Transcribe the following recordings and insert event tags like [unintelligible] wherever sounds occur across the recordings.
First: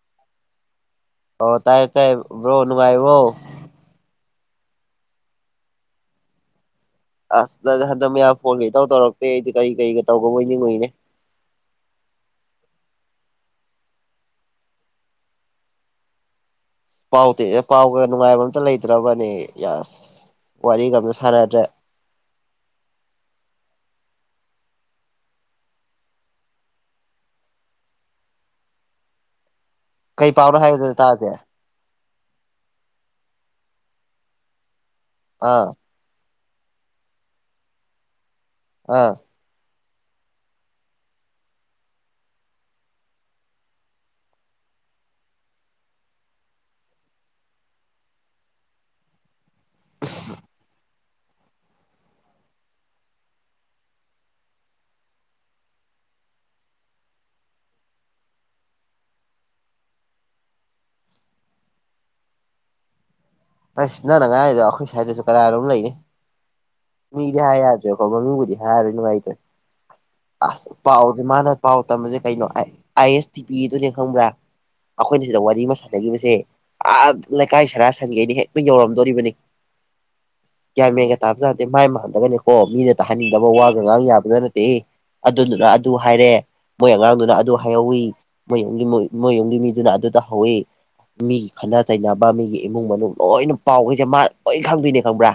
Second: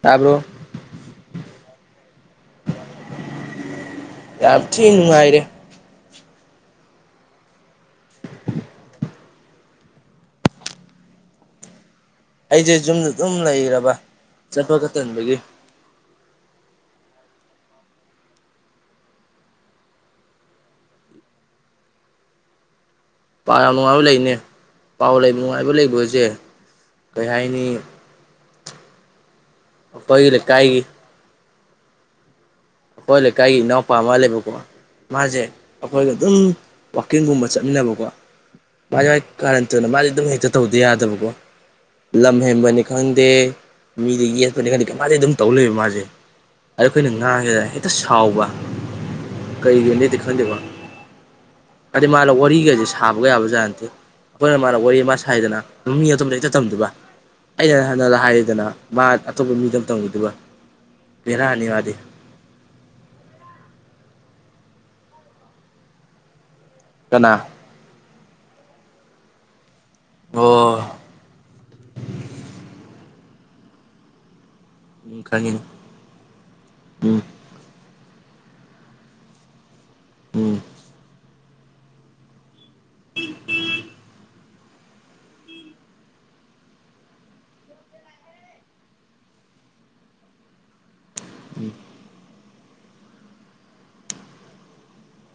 ꯇꯥꯕ꯭ꯔꯣ ꯑꯣ ꯇꯥꯏ ꯇꯥꯏ ꯕ꯭ꯔꯣ ꯅꯨꯡꯉꯥꯢꯔꯤꯕꯣ ꯌꯥꯝ ꯊꯤ ꯅꯨꯡꯉꯥꯏꯔꯤ ꯑꯁ ꯍꯟꯗꯛ ꯃꯌꯥꯒ ꯐꯣꯟꯒ ꯢꯇꯧ ꯇꯧꯔꯛꯇꯦ ꯑꯩꯗꯤ ꯀꯔꯤ ꯀꯔꯤꯒ ꯇꯧꯈ꯭ꯔꯕꯣꯢ ꯅꯤꯡꯉꯨꯢꯅꯦ ꯑꯩꯁꯦ ꯌꯨꯝꯗ ꯑꯗꯨꯝ ꯂꯩꯔꯕ ꯆꯠꯄ ꯈꯣꯠꯄ ꯇꯟꯕꯒꯤ ꯄꯥꯎ ꯇꯦ ꯄꯥꯎꯒ ꯅꯨꯡꯉꯥꯏꯕ ꯑ ꯑꯃꯇ ꯂꯩꯇ꯭ꯔꯕꯅꯦ ꯌꯥꯁ ꯋꯥꯔꯤꯒ ꯑꯝꯇ ꯁꯥꯟꯅꯗ꯭ꯔꯦ ꯄꯥꯎ ꯌꯥꯝ ꯅꯨꯡꯉꯥꯏꯕ ꯂꯩꯅꯦ ꯄꯥꯎ ꯂꯩꯕ ꯅꯨꯡꯉꯥꯏꯕ ꯂꯩꯒꯣ ꯍꯧꯖꯤꯛ ꯀꯩ ꯍꯥꯏꯅꯤ ꯑꯩꯈꯣꯏꯒꯤ ꯀꯩ ꯄꯥꯎꯅꯣ ꯂꯩꯀꯥꯏꯒꯤ ꯍꯥꯏꯌꯨꯗꯅ ꯇꯥꯥꯁꯦ ꯑꯩꯈꯣꯏ ꯂꯩꯀꯥꯏꯒꯤ ꯏꯅꯥꯎꯄꯥ ꯃꯥ ꯂꯩꯌꯦꯕꯀꯣ ꯃꯥꯁꯦ ꯑꯥ ꯑꯩꯈꯣꯏꯒ ꯑꯗꯨꯝ ꯋꯥꯛꯀꯤꯡꯒꯨꯝꯕ ꯆꯠꯃꯤꯟꯅꯕꯀꯣ ꯃꯥꯏ ꯑꯥ ꯀꯔꯟ ꯇꯨꯔꯥꯟ ꯃꯥꯗꯤ ꯑꯗꯨꯝ ꯍꯦꯛꯇ ꯇꯧꯗꯕ ꯌꯥꯗꯕꯀꯣ ꯂꯝ ꯍꯦꯟꯕꯅꯤ ꯈꯪꯗꯦ ꯃꯤꯗ ꯌꯦꯠꯄꯅꯤ ꯈꯪꯗꯦ [unintelligible] ꯑꯗꯨꯝ ꯇꯧ ꯂꯩꯕ ꯃꯥꯁꯦ ꯑꯗꯥ ꯑꯩꯈꯣꯏꯅ ꯉꯥꯡꯉꯦꯕ ꯍꯦꯛꯇ ꯁꯥꯎꯕ ꯀꯩꯒꯤꯅꯣꯗꯤ ꯈꯪꯗꯦꯕ ꯑꯗꯥ ꯃꯥꯗꯤ ꯋꯥꯔꯤꯒꯁꯦ ꯁꯥꯕꯒ ꯌꯥꯕꯖꯠ ꯅꯠꯇꯦ ꯑꯩꯈꯣꯏꯅ ꯃꯥꯅ ꯋꯥꯔꯤ ꯃꯥ ꯁꯥꯏꯗꯅ ꯃꯤ ꯑꯗꯨꯝ ꯂꯩꯔꯤꯛꯇ ꯇꯝꯗꯕ ꯑꯩꯅ ꯍꯟꯅ ꯍꯥꯏꯔꯤꯗꯅ ꯃꯥ ꯑꯇꯣꯞꯄ ꯃꯤꯗ ꯇꯝꯒꯗꯨꯕ ꯕꯦꯔꯥꯅꯤ ꯃꯥꯗꯤ ꯑꯁ ꯅꯪꯏ ꯉꯥꯡꯉꯤꯗꯣ ꯑꯩꯈꯣꯏ ꯁꯧꯋꯥꯢꯗꯁꯨ ꯀꯅꯥꯅꯣꯝ ꯂꯩꯌꯦ ꯀꯅꯥ ꯃꯤꯗꯤ ꯍꯥꯏ ꯌꯥꯗꯦ ꯈ ꯃꯤ ꯀꯕꯨꯗꯤ [unintelligible] [unintelligible] ꯍꯥꯢꯔꯔꯣꯢ ꯅꯨꯡꯉꯥꯢꯇ꯭ꯔꯦ ꯑꯁ ꯑꯁ ꯑꯣ ꯄꯥꯎꯁꯦ ꯃꯥꯅ ꯄꯥꯎ ꯇꯝꯕꯁꯦ ꯀꯩꯅꯣ ꯍꯥꯏ ꯑꯥꯏ ꯑꯦꯁ ꯇꯤꯚꯤ ꯑꯗꯨꯅꯦ ꯈꯪꯕ꯭ꯔꯥ ꯎꯝ ꯑꯩꯈꯣꯏꯅ ꯁꯤꯗ ꯈꯪꯉꯤꯅꯤ ꯋꯥꯔꯤ ꯑꯃ ꯁꯥꯟ ꯁꯥꯟꯅꯈꯤꯕꯁꯦ ꯑꯥ ꯎꯝ ꯂꯩꯀꯥꯏ ꯁꯔ ꯁꯪꯉꯩ ꯑꯩꯅ ꯍꯦꯛꯇ ꯌꯧꯔꯝꯗꯣꯔꯤꯕꯅꯤ ꯎꯝ ꯒ꯭ꯌꯥꯟ ꯃꯦꯟꯒ ꯇꯥꯕ ꯖꯥꯠ ꯅꯠꯇꯦ ꯃꯥꯏ ꯃꯥꯡꯗꯒꯅꯦꯀꯣ ꯃꯤꯅ ꯇꯥꯍꯟꯅꯤꯡꯗꯕ ꯋꯥꯒ ꯉꯥꯡ ꯌꯥꯕ ꯖꯥꯠ ꯅꯠꯇꯦꯍꯦ ꯑꯗꯨꯗꯨꯅ ꯑꯗꯨ ꯍꯥꯏꯔꯦ ꯃꯣꯏ ꯑꯉꯥꯡꯗꯨꯅ ꯑꯗꯨ ꯍꯥꯏꯍꯧꯋꯤ ꯃꯣꯏ ꯌꯨꯝꯒꯤ ꯃꯣꯏ ꯃꯣꯏ ꯌꯨꯝꯒꯤ ꯃꯤꯗꯨꯅ ꯑꯗꯨ ꯇꯧꯍꯧꯋꯤ ꯃꯤꯒꯤ ꯎꯝ ꯈꯠꯅ ꯆꯩꯅꯕ ꯃꯤꯒꯤ ꯏꯃꯨꯡ ꯃꯅꯨꯡ ꯂꯣꯏꯅ ꯄꯥꯎꯒꯩꯖꯦ ꯃꯥ ꯂꯣꯏ ꯈꯪꯗꯣꯏꯅꯦ ꯈꯪꯕ꯭ꯔꯥ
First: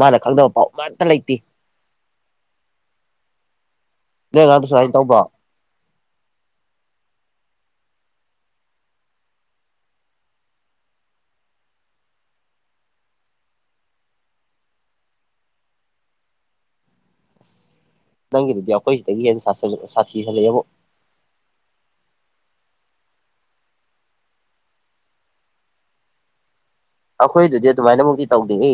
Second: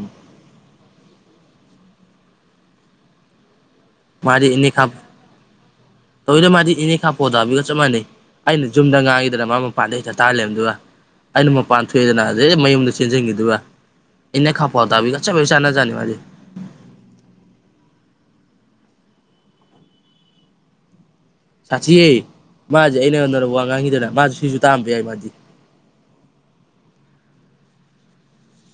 ꯃꯥꯅ ꯈꯪꯗꯕ ꯄꯥꯎ ꯑꯃꯠꯇ ꯂꯩꯇꯦ ꯅꯣꯏ ꯃꯥꯗꯤ ꯑꯉꯥꯡꯗꯣ ꯏꯅꯦ ꯈꯥ ꯁꯨꯃꯥꯏꯅ ꯇꯧꯕ꯭ꯔꯣ [unintelligible] ꯃꯥꯗꯤ ꯏꯅꯦꯈꯥ ꯄꯧꯗꯥꯕꯤꯒ ꯆꯞ ꯃꯥꯟꯅꯩ ꯑꯩꯅ ꯌꯨꯝꯗ ꯉꯥꯡꯉꯤꯗꯅ ꯃꯥ ꯃꯄꯥꯟꯗ ꯍꯦꯛꯇ ꯇꯥꯔꯥ ꯂꯩꯔꯝꯗꯣꯏꯕ ꯑꯩꯅ ꯃꯄꯥꯟ ꯊꯣꯛꯑꯦꯗꯅ ꯑꯗꯩ ꯃꯌꯨꯝꯗ ꯆꯦꯟꯖꯟꯒꯤꯗꯨꯏꯕ ꯌꯦꯅꯥꯈꯥ ꯄꯧꯗꯥꯕꯤꯒ ꯆꯞ ꯍꯦꯛ ꯆꯥꯅꯖꯥꯠꯅꯤ ꯃꯥꯗꯤ ꯅꯪꯒꯤꯗꯨꯗꯤ ꯑꯩꯈꯣꯏ ꯁꯤꯗꯒꯤ ꯍꯦꯟꯅ ꯁꯥꯁꯟ ꯁꯥꯊꯤꯈꯠꯂꯛꯑꯦꯕꯨ ꯁꯥꯊꯤꯍꯦ ꯃꯥ ꯍꯧꯖꯤꯛ ꯑꯩꯅ [unintelligible] ꯋꯥ ꯉꯥꯡꯉꯤꯗꯅ ꯃꯥꯖꯨ ꯁꯤꯖꯨ ꯇꯥꯔꯝꯕ ꯌꯥꯏ ꯃꯥꯗꯤ ꯑꯩꯈꯣꯏꯗꯨꯗꯤ ꯑꯗꯨꯃꯥꯏꯅ ꯃꯛꯇꯤ ꯇꯧꯗꯦꯍꯦ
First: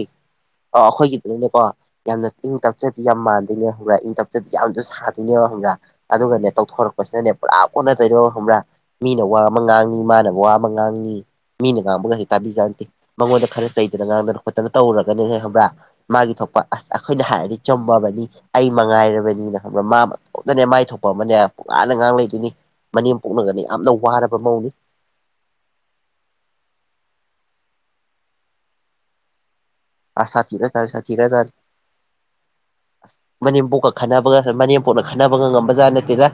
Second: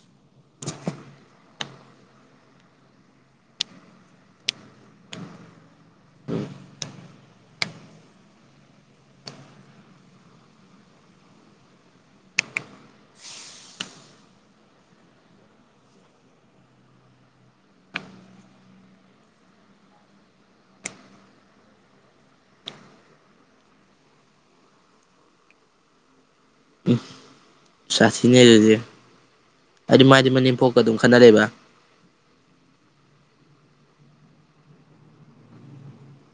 ꯑꯥ ꯑꯩꯈꯣꯏꯒꯤꯗꯨꯅꯅꯦꯀꯣ ꯌꯥꯝꯅ ꯏꯪ ꯇꯞꯆꯕꯤ ꯌꯥꯝ ꯃꯥꯟꯗꯣꯏꯅꯦ ꯈꯪꯕ꯭ꯔꯥ ꯏꯪ ꯇꯞꯆꯕꯤ ꯌꯥꯝꯖꯨ ꯁꯥꯗꯣꯏꯅꯦꯕ ꯈꯪꯕ꯭ꯔꯥ ꯑꯗꯨꯒꯅꯦ ꯇꯧꯊꯣꯔꯛꯄꯁꯤꯅꯅꯦ ꯄꯨꯔꯥ ꯑꯣꯟꯅ ꯇꯩꯅꯕ ꯈꯪꯕ꯭ꯔꯥ ꯃꯤꯅ ꯋꯥ ꯑꯃ ꯉꯥꯡꯉꯤ ꯃꯥꯅ ꯋꯥ ꯑꯃ ꯉꯥꯡꯉꯤ ꯃꯤꯅ ꯉꯥꯡꯕꯒꯖꯦ ꯇꯥꯕꯤꯖꯥꯟꯇꯦ ꯃꯉꯣꯟꯗ ꯈꯔ ꯆꯩꯗꯅ ꯉꯥꯡꯗꯅ ꯈꯣꯠꯇꯅ ꯇꯧꯔꯨꯔꯒꯅꯦꯅꯦ ꯈꯪꯕ꯭ꯔꯥ ꯃꯥꯒꯤ ꯊꯣꯛꯄ ꯑꯁ ꯑꯩꯈꯣꯏꯅ ꯍꯥꯏꯔꯗꯤ ꯆꯨꯝꯃꯕꯅꯤ ꯑꯩ ꯃꯉꯥꯏꯔꯕꯅꯤꯅ ꯈꯪꯕ꯭ꯔꯥ ꯃꯥ ꯃꯇꯣꯝꯇꯅꯦ ꯃꯥꯏ ꯊꯣꯛꯄ ꯑꯃꯅꯦ ꯄꯨꯡꯉꯥꯡꯇꯥ ꯉꯥꯡ ꯂꯩꯗꯣꯏꯅꯤ ꯃꯅꯦꯝꯄꯣꯛꯅꯒꯅꯦ ꯌꯥꯝꯅ ꯋꯥꯔꯕ ꯃꯧꯅꯤ ꯎꯝ ꯁꯥꯊꯤꯅꯦ ꯑꯗꯨꯗꯤ ꯍꯥꯏꯗꯤ ꯃꯥꯗꯤ ꯑꯁ ꯃꯅꯦꯝꯄꯣꯛꯀ ꯁꯥꯊꯤꯈ꯭ꯔꯖꯥꯠꯅꯤ ꯑꯗꯨꯝ ꯈꯠꯅꯔꯤꯕ ꯁꯥꯊꯤꯈ꯭ꯔꯖꯥꯠꯅꯤ ꯑꯁ ꯃꯅꯦꯝꯄꯣꯛꯀ ꯈꯟꯅꯕꯒ ꯃꯅꯦꯝꯄꯣꯛꯅ ꯈꯟꯅꯕꯒ ꯉꯝꯕ ꯖꯥꯠ ꯅꯠꯇꯦꯗ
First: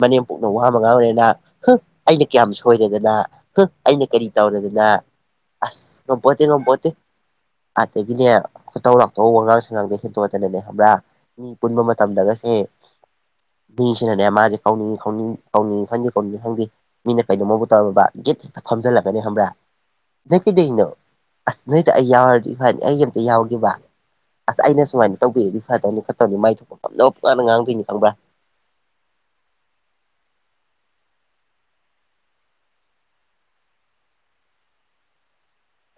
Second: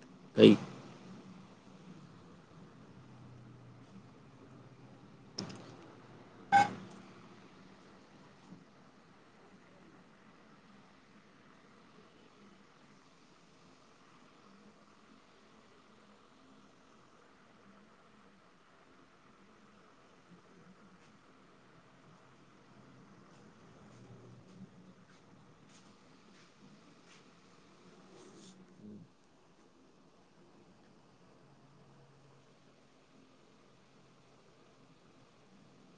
ꯃꯅꯦꯝꯄꯣꯛꯅ ꯀꯩ ꯋꯥꯝ [unintelligible] ꯉꯥꯡꯂꯦꯅ [unintelligible] ꯑꯩꯅ ꯀꯌꯥꯝ ꯁꯣꯏꯗꯦꯗꯅ [unintelligible] ꯑꯩꯅ ꯀꯔꯤ ꯇꯧꯔꯗꯅ ꯑꯁ ꯉꯝꯄꯣꯟꯇꯦ ꯉꯝꯄꯣꯟꯇꯦ ꯑꯗꯒꯤꯅꯦ ꯈꯨꯇꯧ ꯂꯥꯛꯇꯧ ꯋꯥꯉꯥꯡ ꯁꯉꯥꯡꯗ ꯍꯦꯟꯇꯣꯔꯛꯇꯅꯅꯦ ꯈꯪꯕ꯭ꯔꯥ ꯃꯤ ꯄꯨꯟꯕ ꯃꯇꯝꯗꯒꯁꯦ ꯃꯤꯁꯤꯅꯅꯦ ꯃꯥꯖꯦ ꯀꯧꯅꯤꯡ ꯈꯧꯅꯤꯡ ꯀꯧꯅꯤꯡꯉꯤ ꯈꯪꯗꯦ ꯀꯧꯅꯤꯡꯗꯦ ꯈꯪꯗꯦ ꯃꯤꯅ ꯀꯩꯅꯣꯝꯃꯕꯨ ꯇꯧꯔꯕ ꯒꯤꯠ ꯍꯦꯛꯇ ꯐꯝꯖꯟꯂꯛꯀꯅꯤ ꯈꯪꯕ꯭ꯔꯥ ꯅꯣꯏ ꯀꯩꯗ꯭ꯋꯩꯏꯅꯣ ꯑꯁ ꯅꯣꯏꯗꯣ ꯑꯩ ꯌꯥꯎꯔꯗꯤ ꯐꯅꯤ ꯑꯩ ꯑꯝꯇꯥ ꯌꯥꯎꯒꯦꯕ ꯑꯁ ꯑꯩꯅ ꯁꯨꯃꯥꯏꯅ ꯇꯧꯕꯤꯔꯗꯤ ꯐꯗꯧꯅꯤ ꯈꯣꯠꯇꯧꯅꯤ ꯃꯥꯏ ꯊꯣꯛꯄꯝ [unintelligible] ꯉꯥꯡꯗꯣꯏꯅꯤ ꯈꯪꯕ꯭꯭ꯔꯥ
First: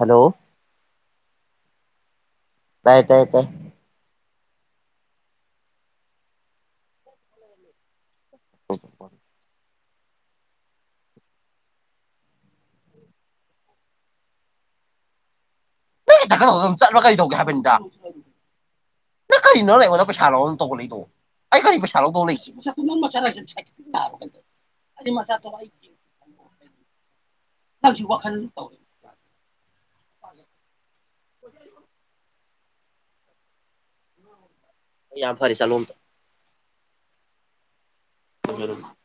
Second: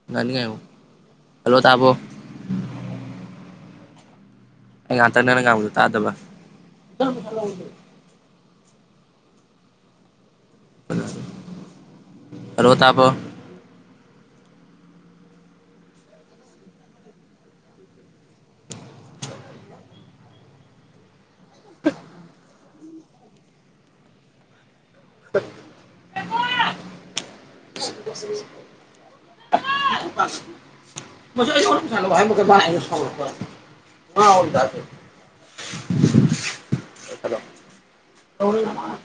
ꯍꯜꯂꯣ [unintelligible] ꯍꯜꯂꯣ ꯇꯥꯕ꯭ꯔꯣ ꯇꯥꯏ ꯇꯥꯏ ꯇꯦ ꯑꯩ ꯉꯍꯥꯛꯇꯪ ꯅꯪꯅ ꯉꯥꯡꯕꯗꯣ ꯇꯥꯗꯕ [unintelligible] ꯍꯜꯂꯣ ꯇꯥꯕꯣ ꯅꯪꯅ ꯆꯠꯀꯗꯧꯗꯣ ꯑꯗꯨꯝ ꯆꯠꯂꯣ ꯀꯩꯗꯧꯒꯦ ꯍꯥꯏꯕꯅꯤꯗ ꯅꯪ ꯀꯩꯅꯣ ꯅꯪꯅ ꯑꯩꯉꯣꯟꯗ ꯄꯩꯁꯥ ꯂꯧꯅ ꯇꯧꯈꯠꯂꯛꯏꯗꯣ ꯑꯩ ꯀꯩ ꯄꯩꯁꯥ ꯂꯧꯗꯧ ꯂꯩꯒꯦ [unintelligible] [unintelligible] [unintelligible] ꯃꯁꯤ ꯑꯩꯉꯣꯟꯗ ꯄꯩꯁꯥ ꯂꯧ ꯍꯥꯏꯔꯝꯃꯒ [unintelligible] ꯁꯥꯎꯔꯛꯄ꯭ꯋꯥꯏꯅꯤ ꯉꯥꯎꯕ [unintelligible] ꯌꯥꯝ ꯐꯔꯦ ꯆꯠꯂꯣ ꯑꯝꯇꯥ [unintelligible]